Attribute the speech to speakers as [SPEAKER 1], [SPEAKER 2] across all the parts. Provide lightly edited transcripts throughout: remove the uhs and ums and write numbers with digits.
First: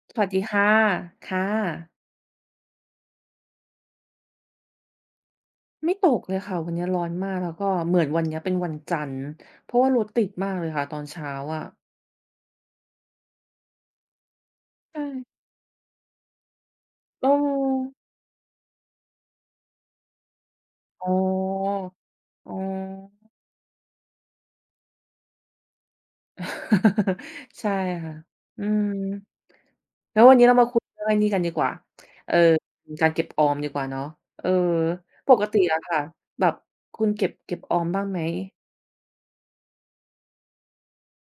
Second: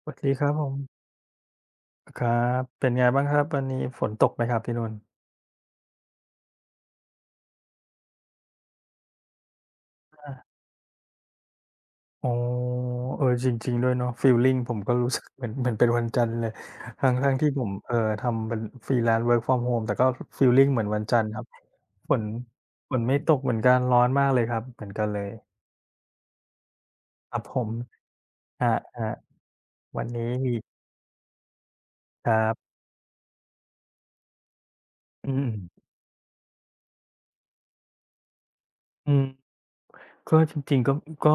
[SPEAKER 1] ส
[SPEAKER 2] ส
[SPEAKER 1] วัส
[SPEAKER 2] วัส
[SPEAKER 1] ดี
[SPEAKER 2] ดี
[SPEAKER 1] ครับผ
[SPEAKER 2] ค่ะ
[SPEAKER 1] ม
[SPEAKER 2] ค่ะ
[SPEAKER 1] ครับเป็นไงบ้างครับวันนี้ฝนตกไหมครับที่นู่น
[SPEAKER 2] ไม่ตกเลยค่ะวันนี้ร้อนมากแล้วก็เหมือนวันเนี้ยเป็นวันจันทร์เพราะว่ารถติดมากเลยค่ะตอนเช้าอะ
[SPEAKER 1] อ๋อเออจริงๆด้วยเนาะฟีลลิงผมก็
[SPEAKER 2] ใช่
[SPEAKER 1] รู้สึกเหมือน เหมือนเป็นวันจันทร์เลยท
[SPEAKER 2] เอ
[SPEAKER 1] ั้งๆที่ผม
[SPEAKER 2] อ
[SPEAKER 1] ทำเป็น Freelance Work from Home แต่ก็ฟีลลิงเหมือนวัน
[SPEAKER 2] อ๋
[SPEAKER 1] จันทร์ครับ
[SPEAKER 2] อ
[SPEAKER 1] ฝน
[SPEAKER 2] อ๋อ
[SPEAKER 1] ฝนไม่ตกเหมือนกันร้อนมากเลยครับเหมือนกันเลย ครับผม
[SPEAKER 2] ใช่ค่ะ
[SPEAKER 1] ค
[SPEAKER 2] อื
[SPEAKER 1] รับ
[SPEAKER 2] ม
[SPEAKER 1] ๆวัน
[SPEAKER 2] แล้ว
[SPEAKER 1] นี้
[SPEAKER 2] วันนี้
[SPEAKER 1] มี
[SPEAKER 2] เรามาคุยเรื่องไอ้นี่กันดีกว่า
[SPEAKER 1] ค
[SPEAKER 2] เออ
[SPEAKER 1] รับ
[SPEAKER 2] การเก็บออมดีกว่าเนาะเออป
[SPEAKER 1] อื
[SPEAKER 2] ก
[SPEAKER 1] ม
[SPEAKER 2] ติอะค่ะแบบคุณเก็บออมบ้างไหม
[SPEAKER 1] อืม ก็จริงๆก็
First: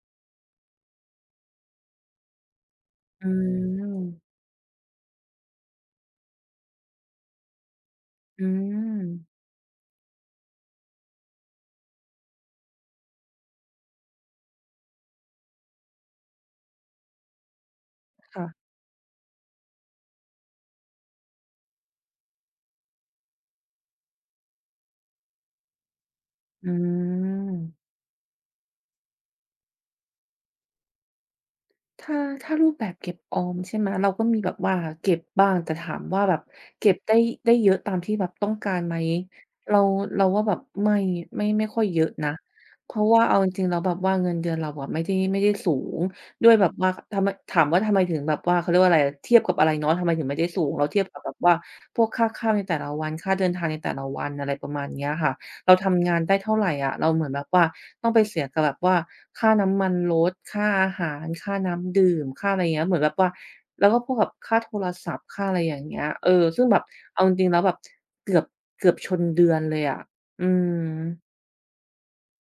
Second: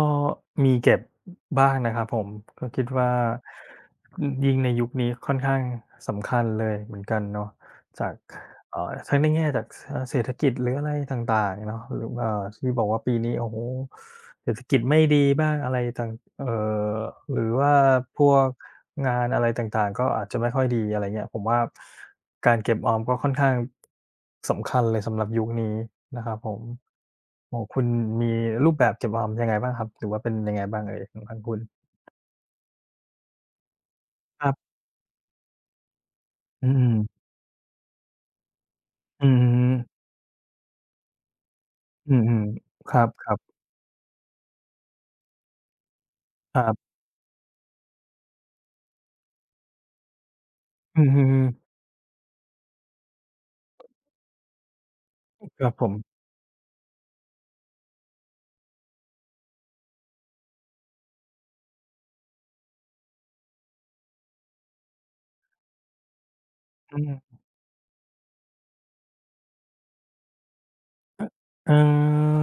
[SPEAKER 1] มีเก็บบ้างนะครับผมก็คิดว่า
[SPEAKER 2] อืม
[SPEAKER 1] อืมยิ่งในยุคนี้ค่อนข้างสำคัญเลยเหมือนกันเนาะจาก
[SPEAKER 2] อืม
[SPEAKER 1] ทั้งในแง่จากเศรษฐกิจหรืออะไรต่างๆเนาะหรือที่บอกว่าปีนี้โอ้โฮเศรษฐกิจไม่ดีบ้างอะไรต่างเอ่อหรือว่าพว
[SPEAKER 2] ค่ะ
[SPEAKER 1] ก งานอะไรต่างๆก็อาจจะไม่ค่อยดีอะไรเงี้ยผมว่าการเก็บออมก็ค่อนข้างสำคัญเลยสำหรับยุคนี้นะครับผม
[SPEAKER 2] อื
[SPEAKER 1] โอ้คุณ
[SPEAKER 2] ม
[SPEAKER 1] มีรูปแบบเก็บออมยังไงบ้างครับหรือว่าเป็นยังไงบ้างเอ่ยของทางคุณ
[SPEAKER 2] ถ้าถ้ารูปแบบเก็บออมใช่ไหมเราก็มี
[SPEAKER 1] ค
[SPEAKER 2] แบ
[SPEAKER 1] รั
[SPEAKER 2] บ
[SPEAKER 1] บ
[SPEAKER 2] ว่าเก็บบ้างแต่ถามว่าแบบ
[SPEAKER 1] อื
[SPEAKER 2] เก็บได้
[SPEAKER 1] ม
[SPEAKER 2] ได้เยอะตามที่แบบต้องการไหม
[SPEAKER 1] อือฮึ
[SPEAKER 2] เราเราว่าแบบไม่ค่อยเยอะ
[SPEAKER 1] อื
[SPEAKER 2] นะ
[SPEAKER 1] มๆค
[SPEAKER 2] เพ
[SPEAKER 1] ร
[SPEAKER 2] ราะว่า
[SPEAKER 1] ั
[SPEAKER 2] เอา
[SPEAKER 1] บ
[SPEAKER 2] จ
[SPEAKER 1] ๆ
[SPEAKER 2] ริงๆแล้วแบบว่าเงินเดือนเราอะไม่ได้สูงด้วย
[SPEAKER 1] ค
[SPEAKER 2] แบ
[SPEAKER 1] รั
[SPEAKER 2] บว่า
[SPEAKER 1] บ
[SPEAKER 2] ทำไมถามว่าทำไมถึงแบบว่าเขาเรียกว่าอะไรอะเทียบกับอะไรเนาะทำไมถึงไม่ได้สูงเราเที
[SPEAKER 1] อื
[SPEAKER 2] ยบ
[SPEAKER 1] อ
[SPEAKER 2] กับ
[SPEAKER 1] ฮึ
[SPEAKER 2] แบบว่าพวกค่าข้าวในแต่ละวันค่าเดินทางในแต่ละวันอะไรประมาณเนี้ยค่ะ
[SPEAKER 1] ครั
[SPEAKER 2] เรา
[SPEAKER 1] บผ
[SPEAKER 2] ทำงาน
[SPEAKER 1] ม
[SPEAKER 2] ได้เท่าไรอะเราเหมือนแบบว่าต้องไปเสียกับแบบว่าค่าน้ำมันรถค่าอาหารค่าน้ำดื่มค่าอะไรอย่างเงี้ยเหมือนแบบว่าแล้วก็พวกแบบค่าโทรศัพท์ค่าอะไรอย่างเงี้ยเออซึ่งแบบ
[SPEAKER 1] อื
[SPEAKER 2] เอาจ
[SPEAKER 1] ม
[SPEAKER 2] ริงๆแล้วแบบเกือบเกือบชนเดือนเลยอะอืม
[SPEAKER 1] เอ่อ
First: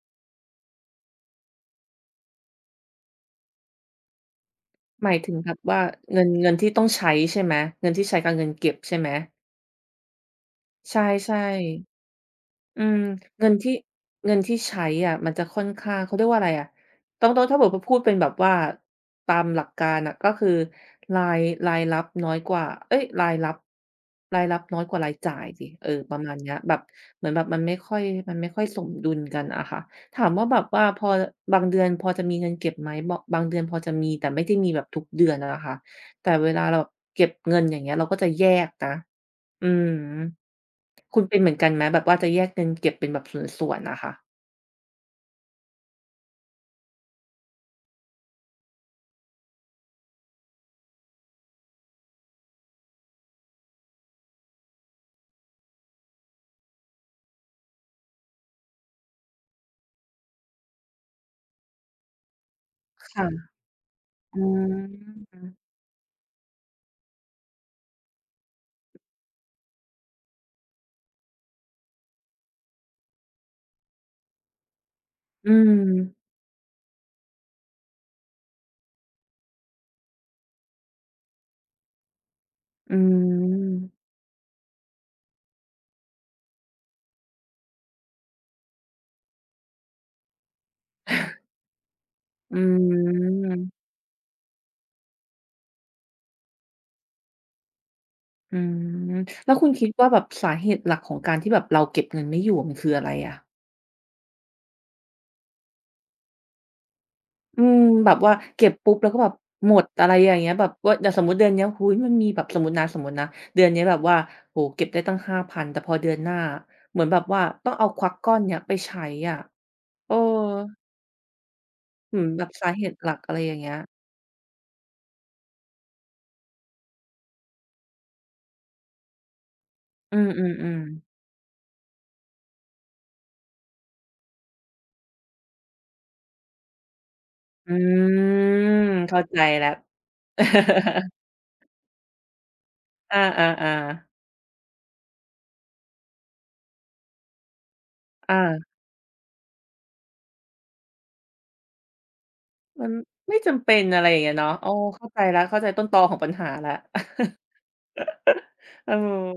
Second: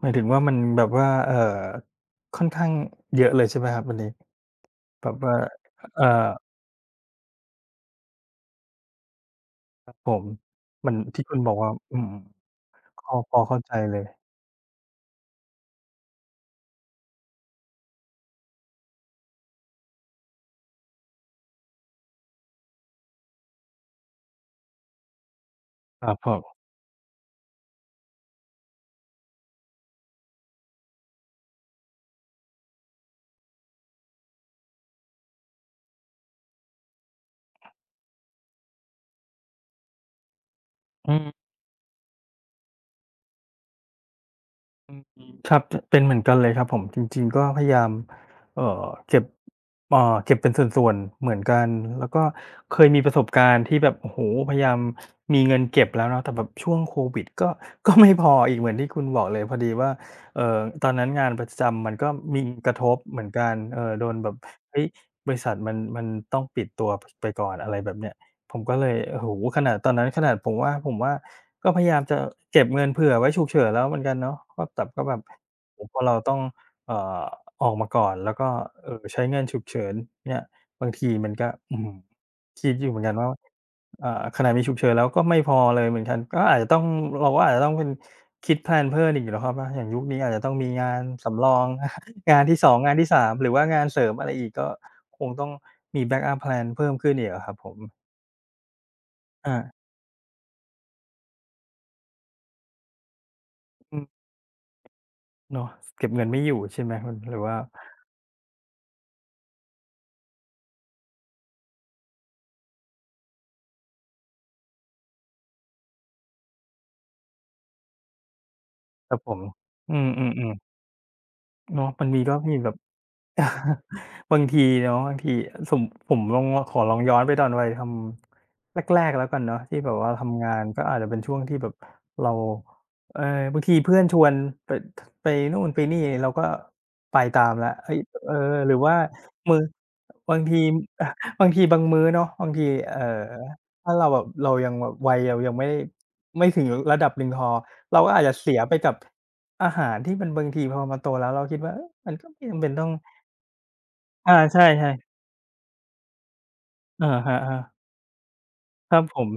[SPEAKER 1] หมายถึงว่ามันแบบว่าค่อนข้างเยอะเลยใช่ไหมครับอันนี้
[SPEAKER 2] ห
[SPEAKER 1] แบ
[SPEAKER 2] มา
[SPEAKER 1] บ
[SPEAKER 2] ยถึ
[SPEAKER 1] ว่า
[SPEAKER 2] งแบบว่า
[SPEAKER 1] เอ่อ
[SPEAKER 2] เงินที่ต้องใช้ใช่ไหมเงินที่ใช้กับเงินเก็บใช่ไหม
[SPEAKER 1] ครับผมมั
[SPEAKER 2] ใช
[SPEAKER 1] นที่คุ
[SPEAKER 2] ่
[SPEAKER 1] ณบอกว่าอืม
[SPEAKER 2] ๆ อืม
[SPEAKER 1] พอ
[SPEAKER 2] เงิน
[SPEAKER 1] เข้า
[SPEAKER 2] ที่
[SPEAKER 1] ใจเลย
[SPEAKER 2] เงินที่ใช้อะมันจะค่อนข้างเขาเรียกว่าอะไรอะต้องถ้าเกิดว่าพูดเป็นแบบว่าตามหลักการอะก็คือรายรายรับน้อยกว่าเอ๊ยรายรับรายรับน้อยกว่ารายจ่ายสิเออ
[SPEAKER 1] ค
[SPEAKER 2] ป
[SPEAKER 1] รับ
[SPEAKER 2] ระ
[SPEAKER 1] ผ
[SPEAKER 2] มาณเนี้ย
[SPEAKER 1] ม
[SPEAKER 2] แบบเหมือนแบบมันไม่ค่อยสมดุลกันอะค่ะถามว่าแบบว่าพอบางเดือนพอจะมีเงินเก็บไหมบบางเดือนพอจะมีแต่ไม่ได้มีแบบทุกเดือนอะนะคะแต่เวลาเราแบบเก็บเงินอย่างเงี้ยเราก็จะแยกนะอือฮึ
[SPEAKER 1] อื
[SPEAKER 2] คุณเป็นเห
[SPEAKER 1] ม
[SPEAKER 2] มือนกันไหมแบบว่าจะแยกเงินเก็บเป็นแบบส่วนๆน่ะค่ะ
[SPEAKER 1] ครับจเป็นเหมือนกันเลยครับผมจริงๆก็พยายามเก็บเก็บเป็นส่วนๆเหมือนกันแล้วก็เคยมีประสบการณ์ที่แบบโอ้โฮพยายามมีเงินเก็บแล้วเนาะแต่แบบช่วงโควิดก็ ก็ไม่พออีกเหมือนที่คุณบอกเลยพอดีว่าตอนนั้นงานประจำมันก็มีกระทบเหมือน
[SPEAKER 2] ค่ะ
[SPEAKER 1] กันโดนแบบ
[SPEAKER 2] อื
[SPEAKER 1] เฮ้ย
[SPEAKER 2] ม
[SPEAKER 1] บริษัทมันต้องปิดตัวไปก่อนอะไรแบบเนี้ยผมก็เลยโอ้โฮขนาดตอนนั้นขนาดผมว่า ก็พยายามจะเก็บเงินเผื่อไว้ฉุกเฉินแล้วเหมือนกันเนาะก็แบบ
[SPEAKER 2] อื
[SPEAKER 1] โอ้โฮพอเรา
[SPEAKER 2] ม
[SPEAKER 1] ต้องเอ่อออกมาก่อนแล้วก็ใช้เงินฉุกเฉินเนี่ยบางทีมันก็อื้อฮือคิดอยู่
[SPEAKER 2] อื
[SPEAKER 1] เหมือนกันว่า
[SPEAKER 2] ม
[SPEAKER 1] อ่าขนาดมีฉุกเฉินแล้วก็ไม่พอเลยเหมือนกันก็อาจจะต้องเราก็อาจจะต้องเป็นคิดแพลนเพิ่มอีกเนาะครับนะอย่างยุคนี้อาจจะต้องมีงานสำรอง งาน
[SPEAKER 2] อื
[SPEAKER 1] ที่2งงานที่3ห
[SPEAKER 2] ม
[SPEAKER 1] รือว่างานเสริมอะไรอีกก็คงต้องมี back up plan เพิ่มขึ้นอีกอะครับผม
[SPEAKER 2] อืมแล้ว
[SPEAKER 1] อา
[SPEAKER 2] คุณคิดว่าแบบสาเหตุหลักของการที่แบบเราเก็บเงินไม่อยู่มันคืออะไรอะ
[SPEAKER 1] อืมเนาะเก็บเงินไม่อยู่ใช่ไหมคุณหรือว่า
[SPEAKER 2] อืมแบบว่าเก็บปุ๊บแล้วก็แบบหมดอะไรอย่างเงี้ยแบบว่าอย่างสมมุติเดือนเนี้ยอุ๊ยมันมีแบบสมมุตินะสมมุตินะเดือนเนี้ยแบบว่าโอ้โฮเก็บได้ตั้ง5,000แต่พอเดือนหน้าเหมือนแบบว่าต้องเอาควักก้อนเนี้ยไปใช้
[SPEAKER 1] ครับผ
[SPEAKER 2] อะ
[SPEAKER 1] มอื
[SPEAKER 2] เออ
[SPEAKER 1] มๆๆเนาะมัน
[SPEAKER 2] เห
[SPEAKER 1] มี
[SPEAKER 2] มือน
[SPEAKER 1] ก็
[SPEAKER 2] แบบ
[SPEAKER 1] มีแบ
[SPEAKER 2] สา
[SPEAKER 1] บ
[SPEAKER 2] เหตุหลักอะไรอย่างเงี้ย
[SPEAKER 1] บางทีเนาะบางทีสมผมลองขอลองย้อนไปตอนวัยทำแรกๆแล้วกันเนาะที่แบบว่า
[SPEAKER 2] อืมอื
[SPEAKER 1] ทำ
[SPEAKER 2] ม
[SPEAKER 1] งาน
[SPEAKER 2] อืม
[SPEAKER 1] ก็อาจจะเป็นช่วงที่แบบเราเออบางทีเพื่อนชวนไปไปนู่นไปนี่เราก็ไปตามแล้
[SPEAKER 2] อื
[SPEAKER 1] วเอ้ยเออ
[SPEAKER 2] ม
[SPEAKER 1] หรือว่า
[SPEAKER 2] เข้าใจ
[SPEAKER 1] มือ
[SPEAKER 2] แล้ว
[SPEAKER 1] บางที บางทีบางมื้อเนาะบางทีเอ่อ
[SPEAKER 2] อา
[SPEAKER 1] ถ้า
[SPEAKER 2] ๆๆ
[SPEAKER 1] เราแบบเรายังแบบวัยเรายังไม่ได้ไม่ถึงระดับหนึ่งพอเราก็อาจจะ
[SPEAKER 2] อา
[SPEAKER 1] เสียไปกับอาหารที่มันบางทีพอมาโตแล้วเราคิดว่าเอ้ยมันก็ไม่จำเป็น
[SPEAKER 2] มั
[SPEAKER 1] ต้อ
[SPEAKER 2] น
[SPEAKER 1] ง
[SPEAKER 2] ไม่จำเป็นอะไรอย่างเงี้
[SPEAKER 1] อา
[SPEAKER 2] ยเนาะ
[SPEAKER 1] ใช่
[SPEAKER 2] อ้อเข้าใจแล้วเข้าใจต้นตอของปัญหาแล้ว
[SPEAKER 1] ๆอาครับๆ
[SPEAKER 2] เออ
[SPEAKER 1] ครับผม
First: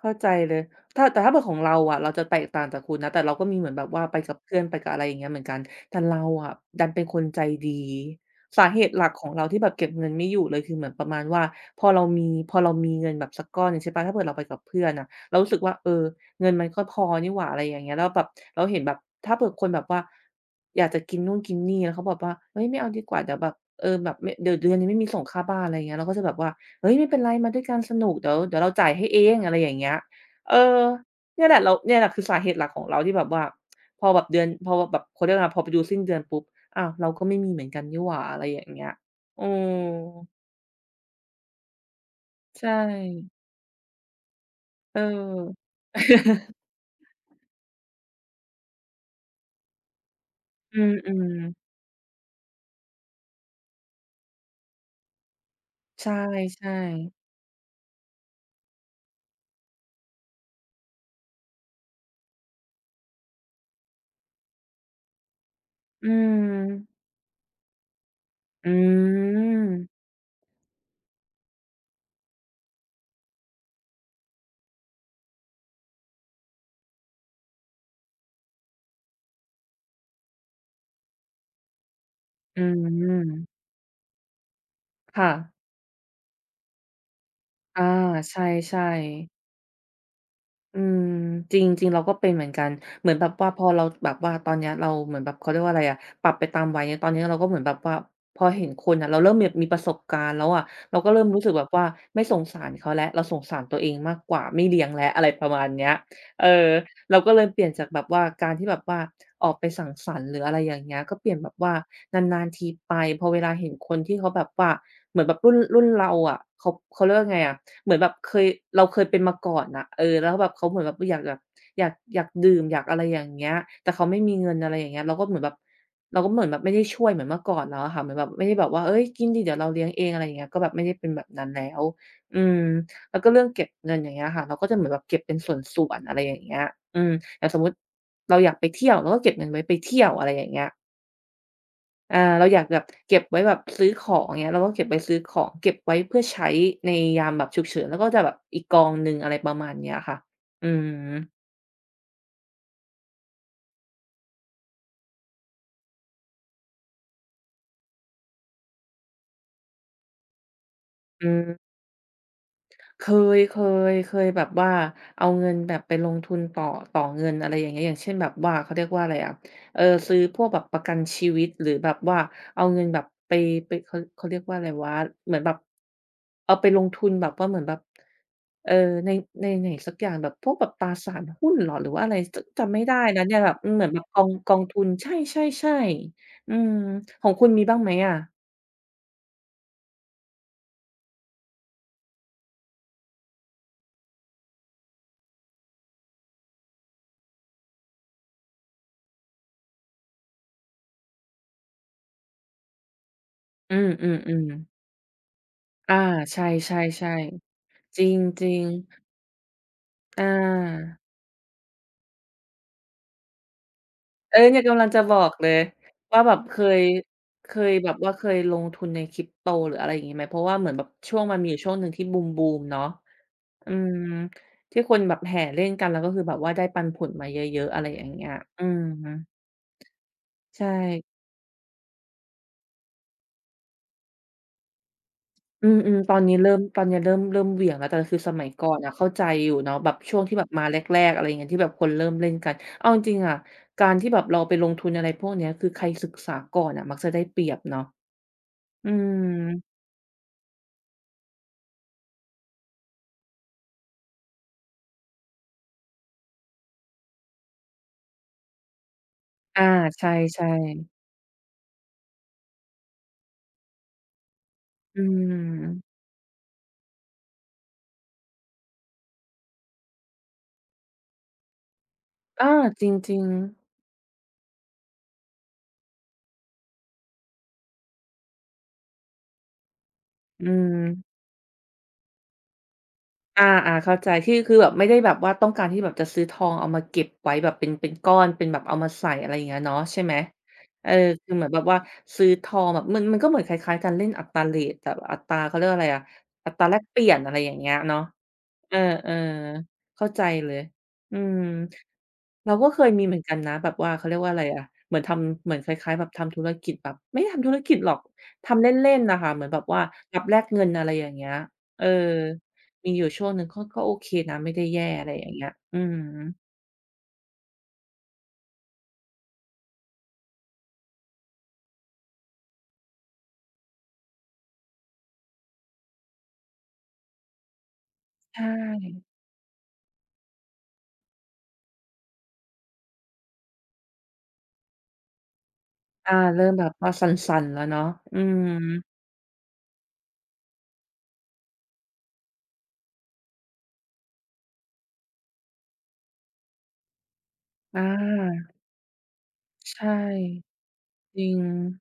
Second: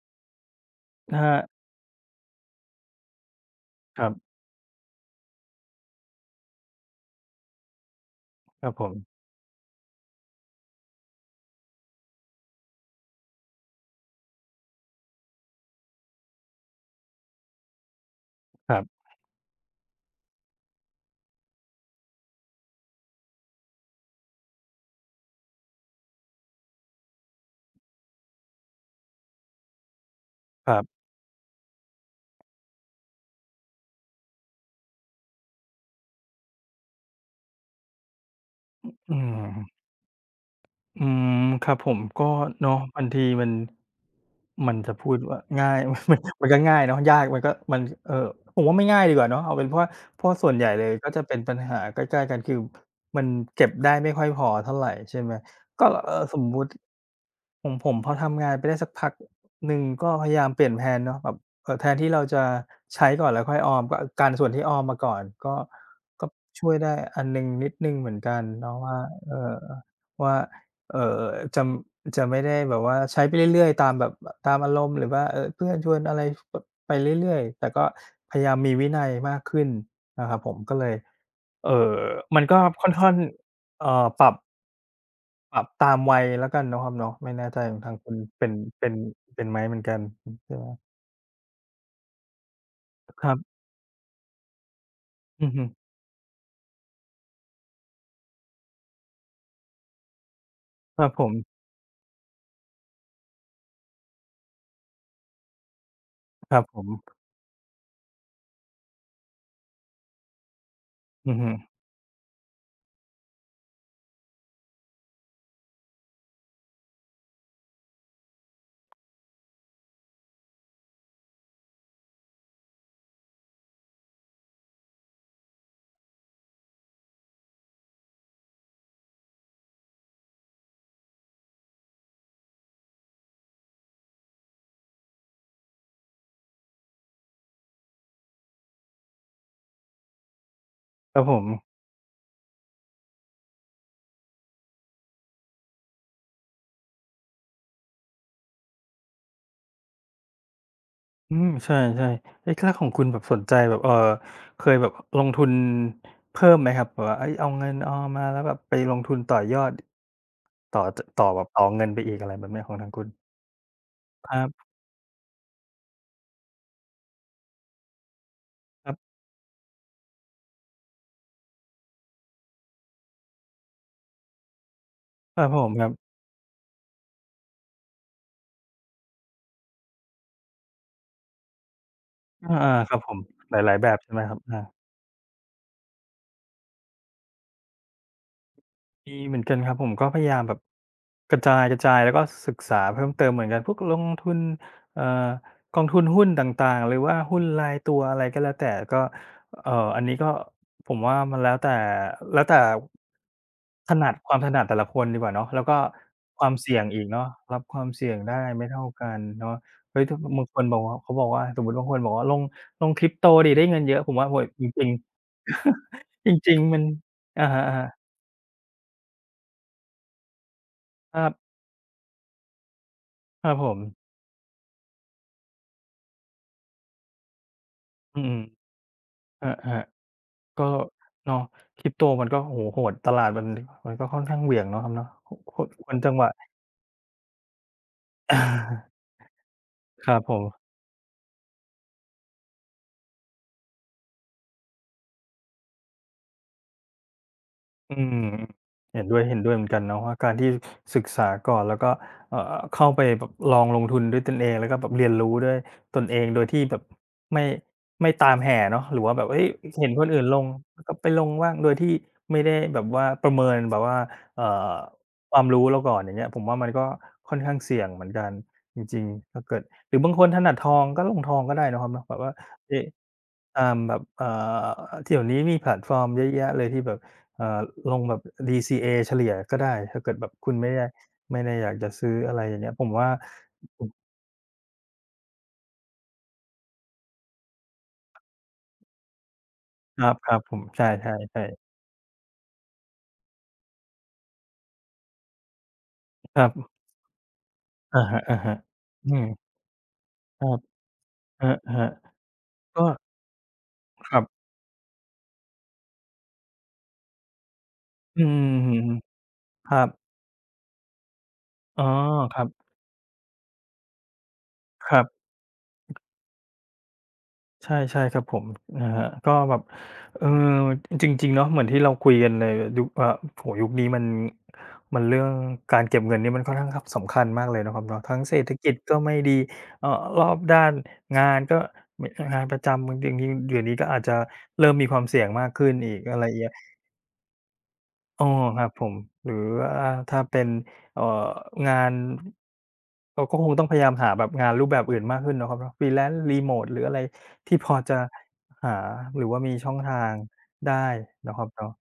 [SPEAKER 2] เข้าใจเลยถ้า
[SPEAKER 1] อะ
[SPEAKER 2] แต่ถ้า
[SPEAKER 1] ฮะ
[SPEAKER 2] เผื่อของเราอะเราจะแตกต่างจากคุณนะแต่เราก็มีเหมือนแบบ
[SPEAKER 1] ค
[SPEAKER 2] ว่า
[SPEAKER 1] รั
[SPEAKER 2] ไป
[SPEAKER 1] บ
[SPEAKER 2] กับเพื่อนไปกับอะไรอย่างเงี้ยเหมือนกันแต่เราอะดันเป็นคนใจดี
[SPEAKER 1] ค
[SPEAKER 2] สา
[SPEAKER 1] รับ
[SPEAKER 2] เห
[SPEAKER 1] ผม
[SPEAKER 2] ตุหลักของเราที่แบบเก็บเงินไม่อยู่เลยคือเหมือนประมาณว่าพอเรามีเงินแบบสักก้อนหนึ่งใช่เปล่าถ้าเผื่อเราไปกับเพื่อนน่ะเรารู้สึกว่าเออเงินมันก็พอนี่หว่าอะไรอย่างเงี้ยแล้วแบบเรา
[SPEAKER 1] ค
[SPEAKER 2] เห็
[SPEAKER 1] รั
[SPEAKER 2] นแบบ
[SPEAKER 1] บ
[SPEAKER 2] ถ้าเผื่อคนแบบว่าอยากจะกินนู่นกินนี่แล้วเขาบอกว่าเฮ้ยไม่เอาดีกว่าเดี๋ยวแบบเออแบบไม่เดี๋ยวเดือนนี้ไม่มีส่งค่าบ้านอะไรอย่างเงี้ยเราก็จะแบบว่า เฮ้ยไม่เป็นไรมาด้วยกันสนุกเดี๋ยวเราจ่ายให้เองอะไรอย่างเงี้ยเอ
[SPEAKER 1] ครั
[SPEAKER 2] อ
[SPEAKER 1] บ
[SPEAKER 2] เนี่ยแหละเราเนี่ยแหละคือสาเหตุหลักของเราที่แบบว่าพอแบบเดือนพอแบบเขาเรียกว่าอะไรพอไปดูสิ้นเดือนปุ๊บอ้าวเราก็ไม่มีเหมือนกันนี่หว่าอะไรอย่างเงี้ย
[SPEAKER 1] อื
[SPEAKER 2] อื
[SPEAKER 1] ม
[SPEAKER 2] ม
[SPEAKER 1] อืมครับผมก็
[SPEAKER 2] ใช
[SPEAKER 1] เนาะบางที
[SPEAKER 2] ่
[SPEAKER 1] มันมันจะ
[SPEAKER 2] เอ
[SPEAKER 1] พูดว่า
[SPEAKER 2] อ
[SPEAKER 1] ง่าย มันก็ง่ายเนาะยากมันก็มันผมว่าไม่ง่ายดีกว่าเนาะเอาเป็นว่าเพราะส่วนใหญ่
[SPEAKER 2] อื
[SPEAKER 1] เลยก็จะเป็นปัญ
[SPEAKER 2] ม
[SPEAKER 1] หาใกล้ๆกันคือมันเก็บได้ไม่ค่อยพอเท่าไรใช่ไหมก็
[SPEAKER 2] ๆใช
[SPEAKER 1] สมมุ
[SPEAKER 2] ่
[SPEAKER 1] ติ
[SPEAKER 2] ๆ
[SPEAKER 1] ของผมพอทำงานไปได้สักพักหนึ่งก็พยายามเปลี่ยนแพลนเนาะแบบแทนที่เราจะใช้ก่อนแล้วค่อยออมก็กันส่วนที่ออมมาก่อนก็
[SPEAKER 2] อื
[SPEAKER 1] ก็ช่วยได้
[SPEAKER 2] ม
[SPEAKER 1] อันหนึ่งนิดหนึ่งเหมือนกัน
[SPEAKER 2] อื
[SPEAKER 1] เนาะว่าเอ่อ
[SPEAKER 2] ม
[SPEAKER 1] ว่า เอ่อจะจะไม่ได้แบบว่าใช้ไปเรื่อยๆตามแบบตามอารมณ์หรือว่าเพื่อนชวนอะไรแบบไปเรื่อยๆแต่ก็พยายามมีวินัยมากขึ้นนะครับผมก็เลยเอ่อมันก็
[SPEAKER 2] อื
[SPEAKER 1] ค่อนข้าง
[SPEAKER 2] ม
[SPEAKER 1] เอ่อปรับ
[SPEAKER 2] ค่ะ
[SPEAKER 1] ปรับตามวัยแล้วกันเนาะครับเนาะไม่แน่ใจของ
[SPEAKER 2] อา
[SPEAKER 1] ทางคุณ
[SPEAKER 2] ใ
[SPEAKER 1] เป็นเป็
[SPEAKER 2] ช่
[SPEAKER 1] น
[SPEAKER 2] ๆ
[SPEAKER 1] เป็นไหมเหมือนกันใช่ไหม
[SPEAKER 2] อืมจริงๆเราก็เป็นเหมือนกันเหมือน
[SPEAKER 1] ค
[SPEAKER 2] แบบ
[SPEAKER 1] รั
[SPEAKER 2] ว่า
[SPEAKER 1] บ
[SPEAKER 2] พอเราแบบว่าตอนเนี้ยเราเหมือนแบบ
[SPEAKER 1] อื
[SPEAKER 2] เขา
[SPEAKER 1] อ
[SPEAKER 2] เรียก
[SPEAKER 1] ฮึ
[SPEAKER 2] ว่าอะไรอะปรับไปตามวัยตอนนี้เราก็เหมือนแบบว่าพอเห็นคนอะเราเริ่มแบบมีประสบการณ์แล้วอะเรา
[SPEAKER 1] ครั
[SPEAKER 2] ก็
[SPEAKER 1] บ
[SPEAKER 2] เริ่
[SPEAKER 1] ผ
[SPEAKER 2] ม
[SPEAKER 1] ม
[SPEAKER 2] รู้สึกแบบว่าไม่สงสารเขาแล้วเราสงสารตัวเองมากกว่าไม่เลี้ยงแล้วอะไรประมาณเนี้ยเออ
[SPEAKER 1] ครับผม
[SPEAKER 2] เราก็เลยเปลี่ยนจากแบบว่าการที่แบบว่าออกไปสังสรรค์หรืออะไรอย่างเงี้ยก็เป
[SPEAKER 1] อื
[SPEAKER 2] ลี่ยน
[SPEAKER 1] อ
[SPEAKER 2] แบ
[SPEAKER 1] ฮึ
[SPEAKER 2] บว่านานๆทีไปพอเวลาเห็นคนที่เขาแบบว่าเหมือนแบบรุ่นรุ่นเราอะเขาเรียกว่าไงอะ เหมือนแบบเคยเราเคยเป็นมาก่อนน่ะเออแล้วแบบเขาเหมือนแบบอยากแบบอยากดื่มอยากอะไรอย่างเงี้ยแต่เขาไม่มีเงินอะไรอย่างเงี้ยเราก็เหมือนแบบเราก็เหมือนแบบไม่ได้ช่วยเหมือนเมื่อก่อนแล้วอะค่ะเหมือนแบบไม่ได้แบบว่าเฮ้ยกินสิเดี๋ยวเราเลี้ยงเองอะไรอย่างเงี้ยก็แบบไม่ได้เป็นแบบนั้นแล้วอืมแล้วก็เรื่องเก็บเงินอย่างเงี้ยค่ะเราก็จะเหมือนแบบเก็บเป็นส่วนๆอะไรอย่างเงี้ยอืมอย่างสมมุติเราอยากไปเที่ยวเราก็เก็บเงินไว้ไปเที่ยวอะไรอย่างเงี้ย
[SPEAKER 1] ครับผม
[SPEAKER 2] อาเราอยากแบบเก็บไว้แบบซื้อของอย่างเงี้ยเราก็เก็บไว้ซื้อของเก็บไว้เพื่อใช้ในยามแบบฉุกเฉินแล้วก็จะแบบอีกกองหนึ่งอะไรประมาณเนี้ยค่ะอืม
[SPEAKER 1] อืมใช่ๆเอ๊ะแล้วของคุณแบบสนใจแบบเคยแบบลงทุนเพิ่มไหมครับแบบว่าเฮ้ยเอาเงินออมมาแล้วแบบไปลงทุนต่อยอดต่อจ
[SPEAKER 2] อื
[SPEAKER 1] ต่อแบบต่อ
[SPEAKER 2] ม
[SPEAKER 1] เงินไปอีกอะไรแบบเนี้ยของทาง
[SPEAKER 2] เค
[SPEAKER 1] คุณ
[SPEAKER 2] ยเคเคย
[SPEAKER 1] ค
[SPEAKER 2] แบบ
[SPEAKER 1] รับ
[SPEAKER 2] ว่าเอาเงินแบบไปลงทุนต่อเงินอะไรอย่างเงี้ยอย่างเช่นแบบว่าเขาเรี
[SPEAKER 1] ค
[SPEAKER 2] ยก
[SPEAKER 1] รั
[SPEAKER 2] ว่าอะไร
[SPEAKER 1] บ
[SPEAKER 2] อะเออซื้อพวกแบบประกันชีวิตหรือแบบว่าเอาเงินแบบไปเขาเรียกว่าอะไรวะเหมื
[SPEAKER 1] ค
[SPEAKER 2] อน
[SPEAKER 1] รับ
[SPEAKER 2] แบบ
[SPEAKER 1] ผมครับ
[SPEAKER 2] เอาไปลงทุนแบบว่าเหมือนแบบเออในในไหนสักอย่างแบบพวกแบบตราสารหุ้นเหรอหรือว่าอะไรจ
[SPEAKER 1] อา
[SPEAKER 2] จำไม่
[SPEAKER 1] ๆค
[SPEAKER 2] ได้
[SPEAKER 1] รับผม
[SPEAKER 2] นะเนี่ยแบ
[SPEAKER 1] ห
[SPEAKER 2] บอืม
[SPEAKER 1] ลาย
[SPEAKER 2] เห
[SPEAKER 1] ๆ
[SPEAKER 2] มือ
[SPEAKER 1] แบ
[SPEAKER 2] น
[SPEAKER 1] บ
[SPEAKER 2] แบบ
[SPEAKER 1] ใช่
[SPEAKER 2] ก
[SPEAKER 1] ไหม
[SPEAKER 2] อง
[SPEAKER 1] ครับ
[SPEAKER 2] กอ
[SPEAKER 1] อา
[SPEAKER 2] งทุนใช่ๆๆอืมของคุณมีบ้างไหมอะ
[SPEAKER 1] มีเหมือนกันครับผมก็พยายามแบบกระจายแล้วก็ศึกษาเพิ่มเติมเหมือนกันพวกลงทุนเอ่อกองทุนหุ้นต่างๆหรือว่าหุ้นรายตัวอะไรก็แล้วแต่ก็อันนี้ก็ผมว่ามันแล้วแต่
[SPEAKER 2] อื
[SPEAKER 1] ถนัดความ
[SPEAKER 2] ม
[SPEAKER 1] ถ
[SPEAKER 2] ๆ
[SPEAKER 1] นัดแต่
[SPEAKER 2] ๆ
[SPEAKER 1] ละคนดีกว่าเนาะแล้วก็
[SPEAKER 2] อา
[SPEAKER 1] ค
[SPEAKER 2] ใช่
[SPEAKER 1] วามเสี่ยงอีกเนาะรับ
[SPEAKER 2] ๆ
[SPEAKER 1] ความ
[SPEAKER 2] ๆจร
[SPEAKER 1] เสี่ยงได้
[SPEAKER 2] ิง
[SPEAKER 1] ไม่เท่า
[SPEAKER 2] ๆ
[SPEAKER 1] กันเนาะเฮ้ยถ้า
[SPEAKER 2] อ
[SPEAKER 1] บางคนบอก
[SPEAKER 2] า
[SPEAKER 1] ว่าเขาบอกว่าสมมติบางคนบอกว่าลงคริ p โตดีได้เงินเยอะผมว่า
[SPEAKER 2] เอ
[SPEAKER 1] โอ้
[SPEAKER 2] อเนี่
[SPEAKER 1] โจ
[SPEAKER 2] ยกำลั
[SPEAKER 1] ริ
[SPEAKER 2] ง
[SPEAKER 1] ง
[SPEAKER 2] จะบอกเลย
[SPEAKER 1] ๆ
[SPEAKER 2] ว่า
[SPEAKER 1] จ
[SPEAKER 2] แบบ
[SPEAKER 1] ริงๆมั
[SPEAKER 2] ย
[SPEAKER 1] นอะ
[SPEAKER 2] เค
[SPEAKER 1] ฮ
[SPEAKER 2] ยแบ
[SPEAKER 1] ะ
[SPEAKER 2] บว่าเคยลงทุนใน Crypto หรืออะไรอย่างงี้ไหมเพราะว่าเหมือนแบบ
[SPEAKER 1] ๆ
[SPEAKER 2] ช่ว
[SPEAKER 1] ถ้า
[SPEAKER 2] ง
[SPEAKER 1] ฮะ
[SPEAKER 2] มันมีอยู่ช่วงหนึ่งที่บูมๆเนาะ
[SPEAKER 1] ครับผ
[SPEAKER 2] อื
[SPEAKER 1] ม
[SPEAKER 2] มที่คนแบบแห่เล่นกันแล้วก็คือแบบว่าได้ปันผลมาเยอะๆอะไรอย่าง
[SPEAKER 1] อื
[SPEAKER 2] เงี้ย
[SPEAKER 1] ม
[SPEAKER 2] อืม
[SPEAKER 1] ๆครับๆก็
[SPEAKER 2] ใช่
[SPEAKER 1] เนาะ Crypto มันก็โอ้โฮโหดตลาดมันก็ค่อนข้างเหวี่ยงเนาะครับเนาะคค
[SPEAKER 2] อื
[SPEAKER 1] นคน
[SPEAKER 2] ม
[SPEAKER 1] จั
[SPEAKER 2] ๆต
[SPEAKER 1] ง
[SPEAKER 2] อ
[SPEAKER 1] ห
[SPEAKER 2] น
[SPEAKER 1] วะ
[SPEAKER 2] นี้เริ่มตอนนี้เริ่มเริ่มเหวี่ยงแล้วแต่คือสมัยก่อนอะเข้าใจอยู่เนาะแบบ
[SPEAKER 1] ค
[SPEAKER 2] ช่
[SPEAKER 1] รั
[SPEAKER 2] ว
[SPEAKER 1] บ
[SPEAKER 2] ง
[SPEAKER 1] ผ
[SPEAKER 2] ที่แบบมาแ
[SPEAKER 1] ม
[SPEAKER 2] รกๆอะไรอย่างเงี้ยที่แบบคนเริ่มเล่นกันเอาจริงๆอะการที่แบบเราไปลงทุนอะไรพวกเนี้ยคือใครศึกษาก่อนอะมักจะได้เปรียบเนาะ
[SPEAKER 1] อืม
[SPEAKER 2] อื
[SPEAKER 1] เห็นด้วยเหมือนกั
[SPEAKER 2] ม
[SPEAKER 1] นเนาะว่าการที่ศึกษาก่อนแล้วก็เข้าไปแบบลองลงทุนด้วยตนเองแล้วก็แบบเรียนรู้ด้วยตนเองโดยที่แบบไม่ไม่ตามแห่เนาะหรือว่าแบบเอ้ย
[SPEAKER 2] อา
[SPEAKER 1] เห็นคนอื่นล
[SPEAKER 2] ใช่
[SPEAKER 1] งก็
[SPEAKER 2] ๆ
[SPEAKER 1] ไปลงว่างโดยที่ไม่ได้แบบว่าประเมินแบบว่าเอ่อ
[SPEAKER 2] อื
[SPEAKER 1] ความรู้เรา
[SPEAKER 2] ม
[SPEAKER 1] ก่อนอย่างเงี้ยผมว่ามันก็ค่อนข้างเสี่ยงเหมือนกันจริงๆถ้าเกิดหรือบางคนถนัดทองก็ลงทองก็ได้เนาะครับเนอะแบบว่า
[SPEAKER 2] อาจ
[SPEAKER 1] เอ๊ะ
[SPEAKER 2] ริง
[SPEAKER 1] ตา
[SPEAKER 2] ๆ
[SPEAKER 1] มแบบที่เดี๋ยวนี้มีแพลตฟอร์มเยอะแยะเลยที่แบบ เอ่อลงแบบ DCA เฉลี่ยก็ได้ถ้าเกิดแบบ
[SPEAKER 2] อื
[SPEAKER 1] คุณไม่ได้
[SPEAKER 2] ม
[SPEAKER 1] ไม่ได้อยากจะซื้ออะไรอย่างเงี้ยผมว่า
[SPEAKER 2] อาๆ
[SPEAKER 1] อื
[SPEAKER 2] เข้า
[SPEAKER 1] ม
[SPEAKER 2] ใจคือแบบไม่ได้แบบว่าต้องการที่แบบจะซื้อทองเอามาเก็บไว้แบบเป็นก้อนเป็นแบบเอามาใส่อะไรอย่างเงี้ยเนาะ
[SPEAKER 1] ค
[SPEAKER 2] ใช่ไหม
[SPEAKER 1] รับๆผมใช
[SPEAKER 2] เออคือเห
[SPEAKER 1] ่
[SPEAKER 2] มือน
[SPEAKER 1] ๆ
[SPEAKER 2] แบบ
[SPEAKER 1] ๆ
[SPEAKER 2] ว่าซื้อทองแบบมันก็เหมือนคล้ายๆการเล่นอัตราเรตแต่อัตราเขาเรียกว่าอะไรอะ
[SPEAKER 1] ครั
[SPEAKER 2] อัตรา
[SPEAKER 1] บ
[SPEAKER 2] แลกเปลี่ยนอะไรอย่างเงี้ยเนาะ
[SPEAKER 1] อะฮะ
[SPEAKER 2] เอ
[SPEAKER 1] ๆอื
[SPEAKER 2] อ
[SPEAKER 1] ม
[SPEAKER 2] ๆเข้าใจ
[SPEAKER 1] ครั
[SPEAKER 2] เลย
[SPEAKER 1] บ
[SPEAKER 2] อืม
[SPEAKER 1] อะฮะ
[SPEAKER 2] เราก็เค
[SPEAKER 1] ก็
[SPEAKER 2] ยมีเหมือนกันนะแบบว่าเขา
[SPEAKER 1] ค
[SPEAKER 2] เรีย
[SPEAKER 1] รั
[SPEAKER 2] กว่าอะไร
[SPEAKER 1] บ
[SPEAKER 2] อะเหมือนทำเหมือนคล้ายๆแบบทำธุรกิจแบบไม่ได้ทำธุรกิจหรอก
[SPEAKER 1] อื
[SPEAKER 2] ทำเ
[SPEAKER 1] ม
[SPEAKER 2] ล่นๆน่ะค่ะเหมือนแบบ
[SPEAKER 1] ครั
[SPEAKER 2] ว่า
[SPEAKER 1] บ
[SPEAKER 2] รับแลกเงินอะไรอย่างเงี้ยเอ
[SPEAKER 1] อ๋อ
[SPEAKER 2] อ
[SPEAKER 1] ครับ
[SPEAKER 2] มีอยู่ช่วงหนึ่งก็ก็โอเคนะไม่ได้แย่
[SPEAKER 1] ครั
[SPEAKER 2] อะ
[SPEAKER 1] บ
[SPEAKER 2] ไรอย่างเงี้ยอืม
[SPEAKER 1] ใช่ใช่ครับผมนะฮะก็แบบเอ่อจริงๆเนาะเหมือนที่เราคุยกันในยุคอ่าโอ้โฮยุคนี้มันเรื่องการเก็บเงินนี่มันค่อนข้างครับสำคัญมากเลยนะครับเนาะทั้ง
[SPEAKER 2] ใช
[SPEAKER 1] เศรษฐกิจก็
[SPEAKER 2] ่
[SPEAKER 1] ไม่ดีเอ่อรอบด้านงานก็มงานประจำบางทีเดี๋ยวนี้ก็อาจจะเริ่มมีความเสี่ยงมากขึ้นอีก
[SPEAKER 2] อา
[SPEAKER 1] อะไร
[SPEAKER 2] เริ่
[SPEAKER 1] เงี้ย
[SPEAKER 2] มแบบว่าสั่นๆแล้วเนาะอื
[SPEAKER 1] อ๋อ
[SPEAKER 2] ม
[SPEAKER 1] ครับผมหรือว่าถ้าเป็นเอ่องานเราก็คงต้องพยายามหาแบบงานรูปแบบอื่นมากขึ้นเนาะครับเนาะ Freelance Remote หรืออะไรที่พอ
[SPEAKER 2] อ
[SPEAKER 1] จะ
[SPEAKER 2] า
[SPEAKER 1] หาหรือว่ามีช่อง
[SPEAKER 2] ใช่
[SPEAKER 1] ทางได้
[SPEAKER 2] จริ
[SPEAKER 1] เนาะ
[SPEAKER 2] ง
[SPEAKER 1] ครับเนาะ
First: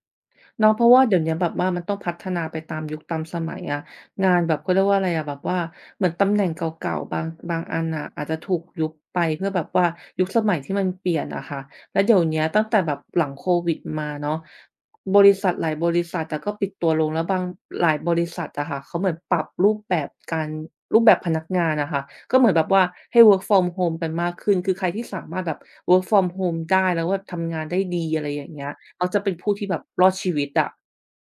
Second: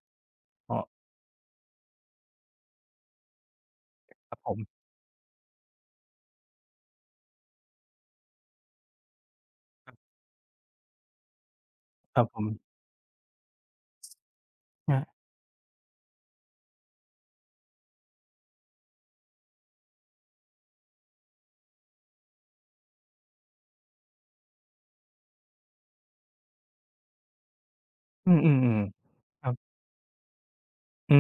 [SPEAKER 2] เนาะ
[SPEAKER 1] อ๋อ
[SPEAKER 2] เพราะว่าเดี๋ยวเนี้ยแบบว่ามันต้องพัฒนาไปตามยุคตามสมัยอะ
[SPEAKER 1] ค
[SPEAKER 2] งา
[SPEAKER 1] รับ
[SPEAKER 2] น
[SPEAKER 1] ผ
[SPEAKER 2] แบบเขาเรี
[SPEAKER 1] ม
[SPEAKER 2] ยกว่าอะไรอะแบบว่าเหมือนตำแหน่งเก่าๆบางอันน่ะอาจจะถูกยุบไปเพื่อแบบว่ายุคสมัยที่มันเปลี่ยนอะค่ะแล้วเดี๋
[SPEAKER 1] ค
[SPEAKER 2] ยว
[SPEAKER 1] รับผ
[SPEAKER 2] เนี้ยตั้ง
[SPEAKER 1] ม
[SPEAKER 2] แต่แบบหลังโควิดมาเนาะ
[SPEAKER 1] อร
[SPEAKER 2] บริษัทหลายบริษัทอะก็ปิดตัวลงแล้วบางหลายบริษัทอะค่ะเขาเหมือนปรับรูปแบบการรูปแบบพนักงานอะค่ะก็เหมือนแบบว่าให้ work from home กันมากขึ้นคือใครที่สามารถแบบ work from home ได้แล้วแบบทำงานได้ดีอะไร
[SPEAKER 1] อื
[SPEAKER 2] อย่างเงี้ย
[SPEAKER 1] ม
[SPEAKER 2] มัก
[SPEAKER 1] ๆ
[SPEAKER 2] จะเป็น
[SPEAKER 1] ๆค
[SPEAKER 2] ผู้
[SPEAKER 1] รับ
[SPEAKER 2] ที่แบบรอดชีวิตอะ
[SPEAKER 1] อื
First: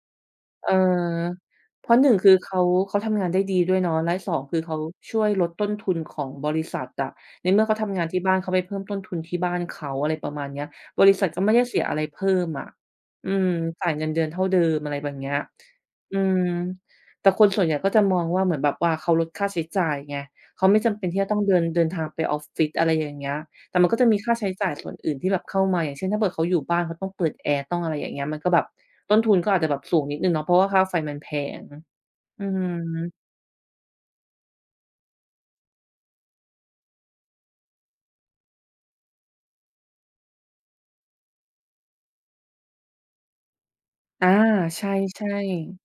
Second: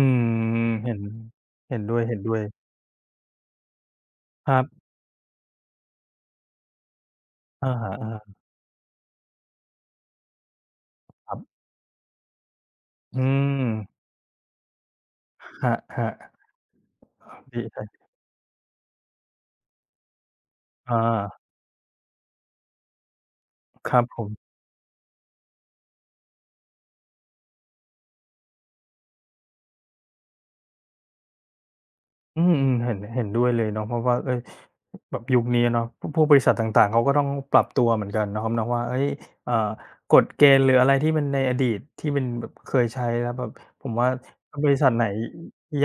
[SPEAKER 2] เอ
[SPEAKER 1] มเห็น
[SPEAKER 2] อ
[SPEAKER 1] เห็น
[SPEAKER 2] เพ
[SPEAKER 1] ด้
[SPEAKER 2] ราะหนึ่งคือ
[SPEAKER 1] วยๆ
[SPEAKER 2] เขาทำงานได้ดีด้วยเนาะและสอง
[SPEAKER 1] ค
[SPEAKER 2] คื
[SPEAKER 1] รั
[SPEAKER 2] อเขา
[SPEAKER 1] บ
[SPEAKER 2] ช่วยลดต้นทุนของบริษัทอะในเมื่อ
[SPEAKER 1] อะ
[SPEAKER 2] เขา
[SPEAKER 1] ฮะ
[SPEAKER 2] ทำงานที่บ้านเขาไปเพิ่มต้นทุนที่บ้านเขาอะไรประมาณเนี้ยบริษั
[SPEAKER 1] ๆ
[SPEAKER 2] ท
[SPEAKER 1] ครับ
[SPEAKER 2] ก็ไม่ได้เสียอะไรเพิ่มอะ
[SPEAKER 1] อื
[SPEAKER 2] อืม
[SPEAKER 1] ม
[SPEAKER 2] จ่ายเงินเดือนเท่าเดิมอะไรแบบเนี้ย
[SPEAKER 1] ครั
[SPEAKER 2] อืม
[SPEAKER 1] บ
[SPEAKER 2] แต่คน
[SPEAKER 1] ๆดี
[SPEAKER 2] ส่วนใหญ่
[SPEAKER 1] เล
[SPEAKER 2] ก็
[SPEAKER 1] ย
[SPEAKER 2] จะมองว่าเหมือนแบบว่าเขาลดค่าใช้จ่ายไงเขาไม่จำเป็นที่จะ
[SPEAKER 1] อา
[SPEAKER 2] ต้องเดินเดินทางไปออฟฟิศอะไรอย่างเงี้ยแต่มัน
[SPEAKER 1] ค
[SPEAKER 2] ก็
[SPEAKER 1] รับ
[SPEAKER 2] จะมี
[SPEAKER 1] ผม
[SPEAKER 2] ค่าใช้จ่ายส่วนอื่นที่แบบเข้ามาอย่างเช่นถ้าเกิดเขาอยู่บ้านเขาต้องเปิดแอร์ต้องอะไรอย่างเงี้ยมันก็แบบ ต้นทุนก็อาจจะแบบสูงนิดหนึ่งเนาะเพราะว่าค่าไฟมันแพง
[SPEAKER 1] อื
[SPEAKER 2] อือ
[SPEAKER 1] ม
[SPEAKER 2] ฮึ
[SPEAKER 1] อืมเห็นเห็นด้วยเลยเนาะเพราะว่าเอ้ยแบบยุคนี้เนาะพวกบริษัทต่างๆเขาก็ต้องปรับตัวเหมือนกันนะครับเนาะว่าเอ้ยเอ่อกฎเกณฑ์หรืออะไรที่มันในอดีตที่มันแบบเคยใช้แล้วแบบผมว่า
[SPEAKER 2] อา
[SPEAKER 1] บริษั
[SPEAKER 2] ใช่
[SPEAKER 1] ทไหน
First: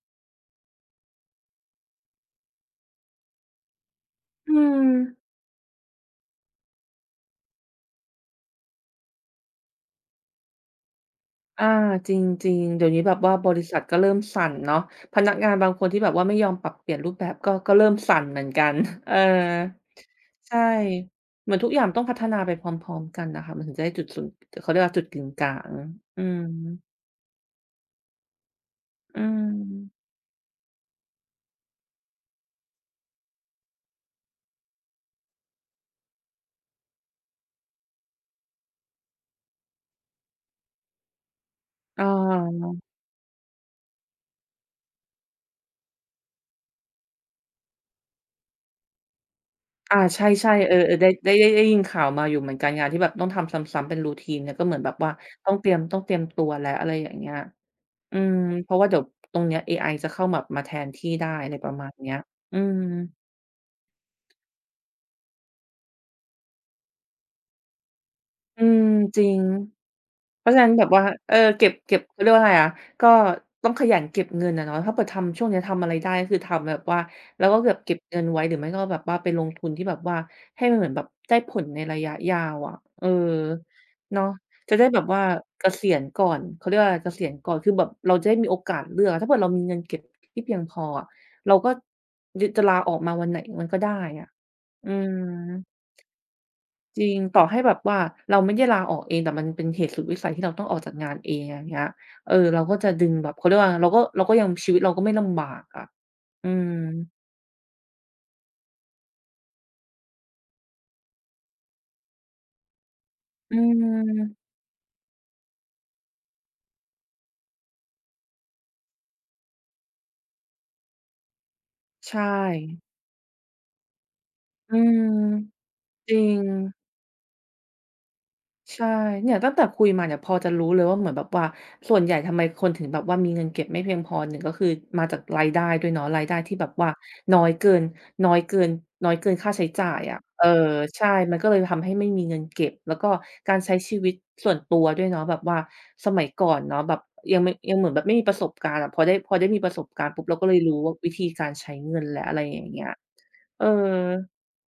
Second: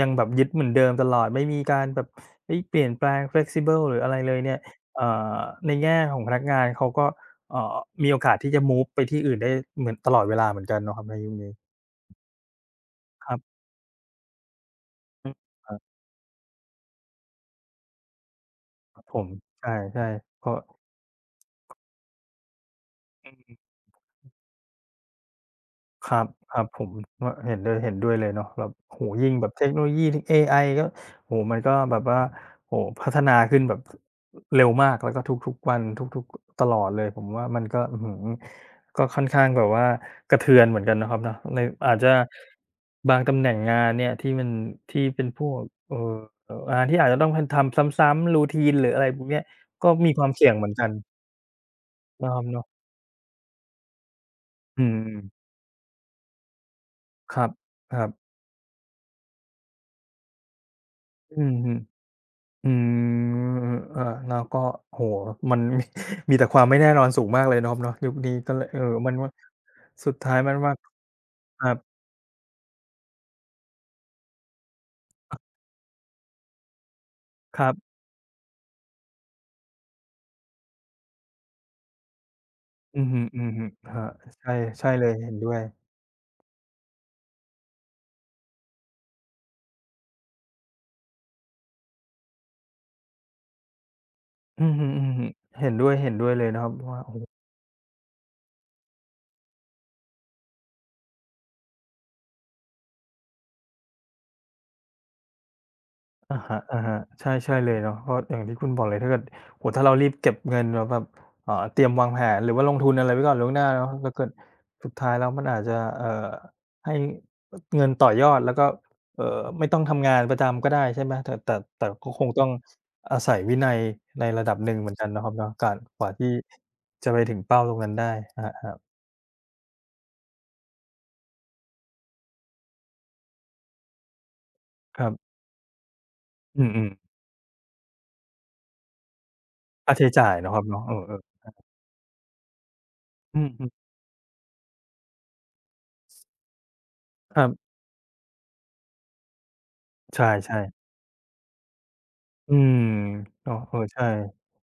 [SPEAKER 1] ยังแบบยึดเหมือนเดิมตลอดไม่มีการแบบเอ้ยเปลี่ยนแปลง flexible หรืออะไรเลย
[SPEAKER 2] อื
[SPEAKER 1] เนี่ย
[SPEAKER 2] ม
[SPEAKER 1] เอ่อในแง่ของพนักงานเขาก็เอ่อมีโอกาสที่จะมูฟไปที่อื่นได้เหมือนตลอดเวลาเหมือนกันเนาะครับในยุคนี้
[SPEAKER 2] อาจริงๆเดี๋ยวนี้แบบ
[SPEAKER 1] ค
[SPEAKER 2] ว่า
[SPEAKER 1] รั
[SPEAKER 2] บ
[SPEAKER 1] บ
[SPEAKER 2] ริษัทก็เริ่มสั่นเนาะพ
[SPEAKER 1] อื
[SPEAKER 2] นัก
[SPEAKER 1] ม
[SPEAKER 2] งาน
[SPEAKER 1] ค
[SPEAKER 2] บาง
[SPEAKER 1] รั
[SPEAKER 2] คนที่
[SPEAKER 1] บ
[SPEAKER 2] แบบว่าไม่ยอมปรับเปลี่ยนรูปแบบก็เริ่มสั่นเหมือนกัน เอ
[SPEAKER 1] ผ
[SPEAKER 2] อ
[SPEAKER 1] มใช่ใช่ก็
[SPEAKER 2] ใช่เหมือนทุกอย่างต้องพัฒนาไปพร้อมๆกันน่ะค่ะมันถึงจะได้จุดศูนย์เขาเรียกว่าจุดกึ่งกลาง
[SPEAKER 1] ครั
[SPEAKER 2] อื
[SPEAKER 1] บ
[SPEAKER 2] ม
[SPEAKER 1] ครับผมว่าเห็นด้วยเลยเนาะแบบโอ้โฮ
[SPEAKER 2] อื
[SPEAKER 1] ยิ่งแบบ
[SPEAKER 2] ม
[SPEAKER 1] เทคโนโลยีเอไอก็โอ้โฮมันก็แบบว่าโอ้โฮพัฒนาขึ้นแบบเร็วมากแล้วก็ทุกๆวันทุกๆตลอดเลยผมว่ามันก็อื้อฮือก็ค่อนข้างแบบว่ากระเทือนเหมือนกันเนาะครับเนาะเลยอาจ
[SPEAKER 2] อ
[SPEAKER 1] จะ
[SPEAKER 2] า
[SPEAKER 1] บางตำแหน่งงานเนี่ยที่มันที่เป็นพวกเอ่องานที่อาจจะต้องทำซ้ำๆ routine หรืออะไรพวกเนี้ยก็
[SPEAKER 2] อา
[SPEAKER 1] มี
[SPEAKER 2] ใช
[SPEAKER 1] ความเสี่
[SPEAKER 2] ่
[SPEAKER 1] ยงเห
[SPEAKER 2] ๆ
[SPEAKER 1] มื
[SPEAKER 2] เอ
[SPEAKER 1] อน
[SPEAKER 2] อ
[SPEAKER 1] กัน
[SPEAKER 2] ๆได้ได้ยินข่าวมาอ
[SPEAKER 1] เนาะค
[SPEAKER 2] ยู่
[SPEAKER 1] รับ
[SPEAKER 2] เหมือนกั
[SPEAKER 1] เนาะ
[SPEAKER 2] นงานที่แบบต้องทำซ้ำๆเป็น routine เนี่ยก็เหมือน
[SPEAKER 1] อื
[SPEAKER 2] แบบ
[SPEAKER 1] ม
[SPEAKER 2] ว่าต้องเตรียมต้องเตรียมตัวแล้วอะไรอย่างเงี้ย
[SPEAKER 1] ครับ
[SPEAKER 2] อื
[SPEAKER 1] ๆ
[SPEAKER 2] มเพราะว่าเดี๋ยวตรงเนี้ยAIจะเข้าแบบมาแทนที่ได้
[SPEAKER 1] อื
[SPEAKER 2] อะ
[SPEAKER 1] อ
[SPEAKER 2] ไรป
[SPEAKER 1] ฮึ
[SPEAKER 2] ระมาณเนี้ยอื
[SPEAKER 1] อื
[SPEAKER 2] ม
[SPEAKER 1] มเออแล้วก็โอ้โฮมันมีแต่ความไม่แน่นอนสูงมากเลยเนาะครับเนาะยุคนี้ก็
[SPEAKER 2] อื
[SPEAKER 1] เลยเออ
[SPEAKER 2] ม
[SPEAKER 1] มัน
[SPEAKER 2] จริ
[SPEAKER 1] ว่า
[SPEAKER 2] ง
[SPEAKER 1] สุดท้าย
[SPEAKER 2] เพราะ
[SPEAKER 1] มัน
[SPEAKER 2] ฉะนั้น
[SPEAKER 1] ว่า
[SPEAKER 2] แบบว่าเออ
[SPEAKER 1] ค
[SPEAKER 2] เก็
[SPEAKER 1] รั
[SPEAKER 2] บ
[SPEAKER 1] บ
[SPEAKER 2] เก็บเขาเรียกว่าอะไรอะก็ต้องขยันเก็บเงินอะเนาะถ้าเกิดทำช่วงเนี้ยทำอะไรได้ก็คือทำแบบว่าแล้วก็
[SPEAKER 1] ครั
[SPEAKER 2] แบ
[SPEAKER 1] บ
[SPEAKER 2] บเก็บเงินไว้หรือไม่ก็แบบว่าไปลงทุนที่แบบว่าให้มันเหมือนแบบได้ผลในระยะยาวอะเอ
[SPEAKER 1] อื
[SPEAKER 2] อ
[SPEAKER 1] อฮึๆครับ
[SPEAKER 2] เนาะ
[SPEAKER 1] ใช่
[SPEAKER 2] จะได้
[SPEAKER 1] ใช่
[SPEAKER 2] แบ
[SPEAKER 1] เล
[SPEAKER 2] บ
[SPEAKER 1] ย
[SPEAKER 2] ว่า
[SPEAKER 1] เห็นด้วย
[SPEAKER 2] เกษียณก่อนเขาเรียกว่าอะไรเกษียณก่อนคือแบบเราจะได้มีโอกาสเลือกอะถ้าเกิดเรามีเงินเก็บที่เพียงพออะเราก็ยจะลาออกมาวันไหนมันก็ได้อะ
[SPEAKER 1] อือฮึ
[SPEAKER 2] อืม
[SPEAKER 1] ๆเห็นด้วยๆเลยนะครับ
[SPEAKER 2] จ
[SPEAKER 1] ว่า
[SPEAKER 2] ริ
[SPEAKER 1] โอ้โฮ
[SPEAKER 2] งต่อให้แบบว่าเราไม่ได้ลาออกเองแต่มันเป็นเหตุสุดวิสัยที่เราต้องออกจากงานเองอย่างเงี้ยเออเราก็จะดึงแบบเขาเรียกว่าเราก็ยังชีวิตเราก็ไม่ลำบากอะ
[SPEAKER 1] อะ
[SPEAKER 2] อื
[SPEAKER 1] ฮ
[SPEAKER 2] ม
[SPEAKER 1] ะๆใช่ใช่เลยเนาะเพราะอย่างที่คุณบอกเลยถ้าเกิดโอ้โฮถ้าเรารีบเก็บเงินแล้วแบบเตรียมวางแผนหรือว่าลงทุนอะไรไว้ก่อนล่วง
[SPEAKER 2] อื
[SPEAKER 1] หน้าเนาะถ้าเกิด
[SPEAKER 2] ม
[SPEAKER 1] สุดท้ายแล้วมันอาจจะให้เงินต่อยอดแล้วก็เอ่อไม่ต้องทำงานประจำก็ได้ใช่ไหมแต่ก็ค
[SPEAKER 2] ใช่
[SPEAKER 1] งต้องอาศัยวินัยในระดับห
[SPEAKER 2] อื
[SPEAKER 1] นึ่งเหมือน
[SPEAKER 2] ม
[SPEAKER 1] กันเนาะครับเนาะการก
[SPEAKER 2] จ
[SPEAKER 1] ว่า
[SPEAKER 2] ริ
[SPEAKER 1] ที่
[SPEAKER 2] ง
[SPEAKER 1] จะไปถึงเป้าตรงนั้นได้อะ
[SPEAKER 2] ใช่
[SPEAKER 1] ฮะ
[SPEAKER 2] เนี่ยตั้งแต่คุยมาเนี่ยพอจะรู้เลยว่าเหมือนแบบว่าส่วนใหญ่ทำไมคนถึงแบบว่ามีเงินเก็บไม่เพียงพอหนึ่งก็คือ
[SPEAKER 1] ค
[SPEAKER 2] มา
[SPEAKER 1] รั
[SPEAKER 2] จาก
[SPEAKER 1] บ
[SPEAKER 2] รายได้ด้วยเนาะรายได้ที่
[SPEAKER 1] อื
[SPEAKER 2] แบบว่า
[SPEAKER 1] มๆ
[SPEAKER 2] น้อยเกินน้อยเกินน้อยเกินค่าใช้จ่า
[SPEAKER 1] ค่า
[SPEAKER 2] ย
[SPEAKER 1] ใช้
[SPEAKER 2] อะ
[SPEAKER 1] จ่าย
[SPEAKER 2] เออ
[SPEAKER 1] เนาะครับเนาะเอ
[SPEAKER 2] ใช่
[SPEAKER 1] อ
[SPEAKER 2] มัน
[SPEAKER 1] ๆ
[SPEAKER 2] ก็เลยทำให้ไม่มีเงินเก็บแล้วก็
[SPEAKER 1] อื
[SPEAKER 2] การ
[SPEAKER 1] ม
[SPEAKER 2] ใช้
[SPEAKER 1] ๆ
[SPEAKER 2] ชีวิตส่วนตัวด้วยเนาะแบบว่าสมัยก่อนเนาะแบบยั
[SPEAKER 1] ค
[SPEAKER 2] ง
[SPEAKER 1] รั
[SPEAKER 2] ไม่
[SPEAKER 1] บ
[SPEAKER 2] ยังเหมือนแบบไม่มีประสบการณ์อะพอได้มีประสบการณ์
[SPEAKER 1] ใช
[SPEAKER 2] ปุ๊บเราก็เลย
[SPEAKER 1] ่
[SPEAKER 2] รู้
[SPEAKER 1] ๆ
[SPEAKER 2] ว่าวิธีการใช้เงินและอะไร
[SPEAKER 1] อื
[SPEAKER 2] อย่าง
[SPEAKER 1] ม
[SPEAKER 2] เงี้ย
[SPEAKER 1] เ๋อ
[SPEAKER 2] เออ
[SPEAKER 1] เออใช่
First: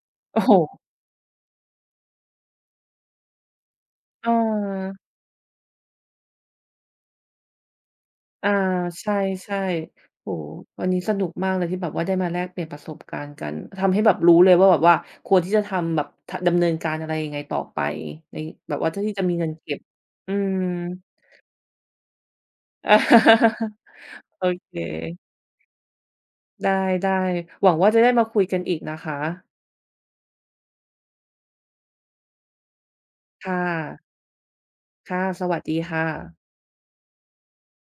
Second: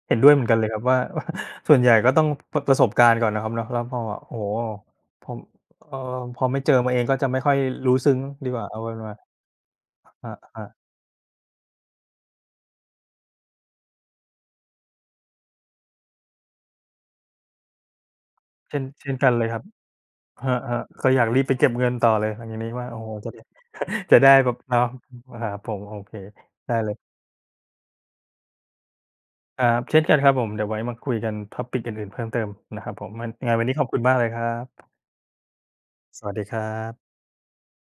[SPEAKER 1] เห็นด้วย
[SPEAKER 2] โอ้
[SPEAKER 1] เหมือน
[SPEAKER 2] โฮ
[SPEAKER 1] กันเลยครับว่า ว่าส่วนใหญ่ก็ต้องปประสบการณ์ก่อนนะครับเนาะแล้วพอ
[SPEAKER 2] เอ
[SPEAKER 1] โอ้โฮ
[SPEAKER 2] อ
[SPEAKER 1] พอเอ่อพอไม่เจอมาเองก็จะไม่ค่อยรู้ซึ้งดี
[SPEAKER 2] อา
[SPEAKER 1] กว่าเอาเป็น
[SPEAKER 2] ใช
[SPEAKER 1] ว่า
[SPEAKER 2] ่ๆ
[SPEAKER 1] ค
[SPEAKER 2] โอ้โฮ
[SPEAKER 1] รั
[SPEAKER 2] วัน
[SPEAKER 1] บ
[SPEAKER 2] นี้สนุกมากเลยที่แบบว่าได้มาแลกเปลี่ยนประสบการณ์กันทำให้แบบรู้เลยว่าแบบว่าควรที่จะทำแบบทดำเนินการอะไรยังไงต่อไปใน
[SPEAKER 1] ๆ
[SPEAKER 2] แบ
[SPEAKER 1] เช่
[SPEAKER 2] บ
[SPEAKER 1] น
[SPEAKER 2] ว่าเพื่อ
[SPEAKER 1] เช่
[SPEAKER 2] ที่
[SPEAKER 1] น
[SPEAKER 2] จะ
[SPEAKER 1] กั
[SPEAKER 2] มี
[SPEAKER 1] นเล
[SPEAKER 2] เงิ
[SPEAKER 1] ย
[SPEAKER 2] น
[SPEAKER 1] ครับ
[SPEAKER 2] เก็บอื
[SPEAKER 1] ค
[SPEAKER 2] ม
[SPEAKER 1] รับๆก็อยากรีบไปเก็บเงินต่อเลยหลังจากนี้ว่าโอ้โฮจะได้ จะ ได้
[SPEAKER 2] โอ
[SPEAKER 1] แบบ
[SPEAKER 2] เ
[SPEAKER 1] เนาะ
[SPEAKER 2] ค
[SPEAKER 1] ครับผมโอเค
[SPEAKER 2] ไ
[SPEAKER 1] ได้เลย
[SPEAKER 2] ด้ๆหวังว่าจะได้มาคุยกันอีกนะคะ
[SPEAKER 1] ครับเช่นกันครับผมเดี๋ยวไว้มาคุยกัน topic อื่นๆเพิ่มเติมนะครับผมมันยังไง
[SPEAKER 2] ค่ะ
[SPEAKER 1] วันนี้ขอบคุณมากเลยครับ
[SPEAKER 2] ค่ะสวัสดีค่ะ
[SPEAKER 1] สวัสดีครับ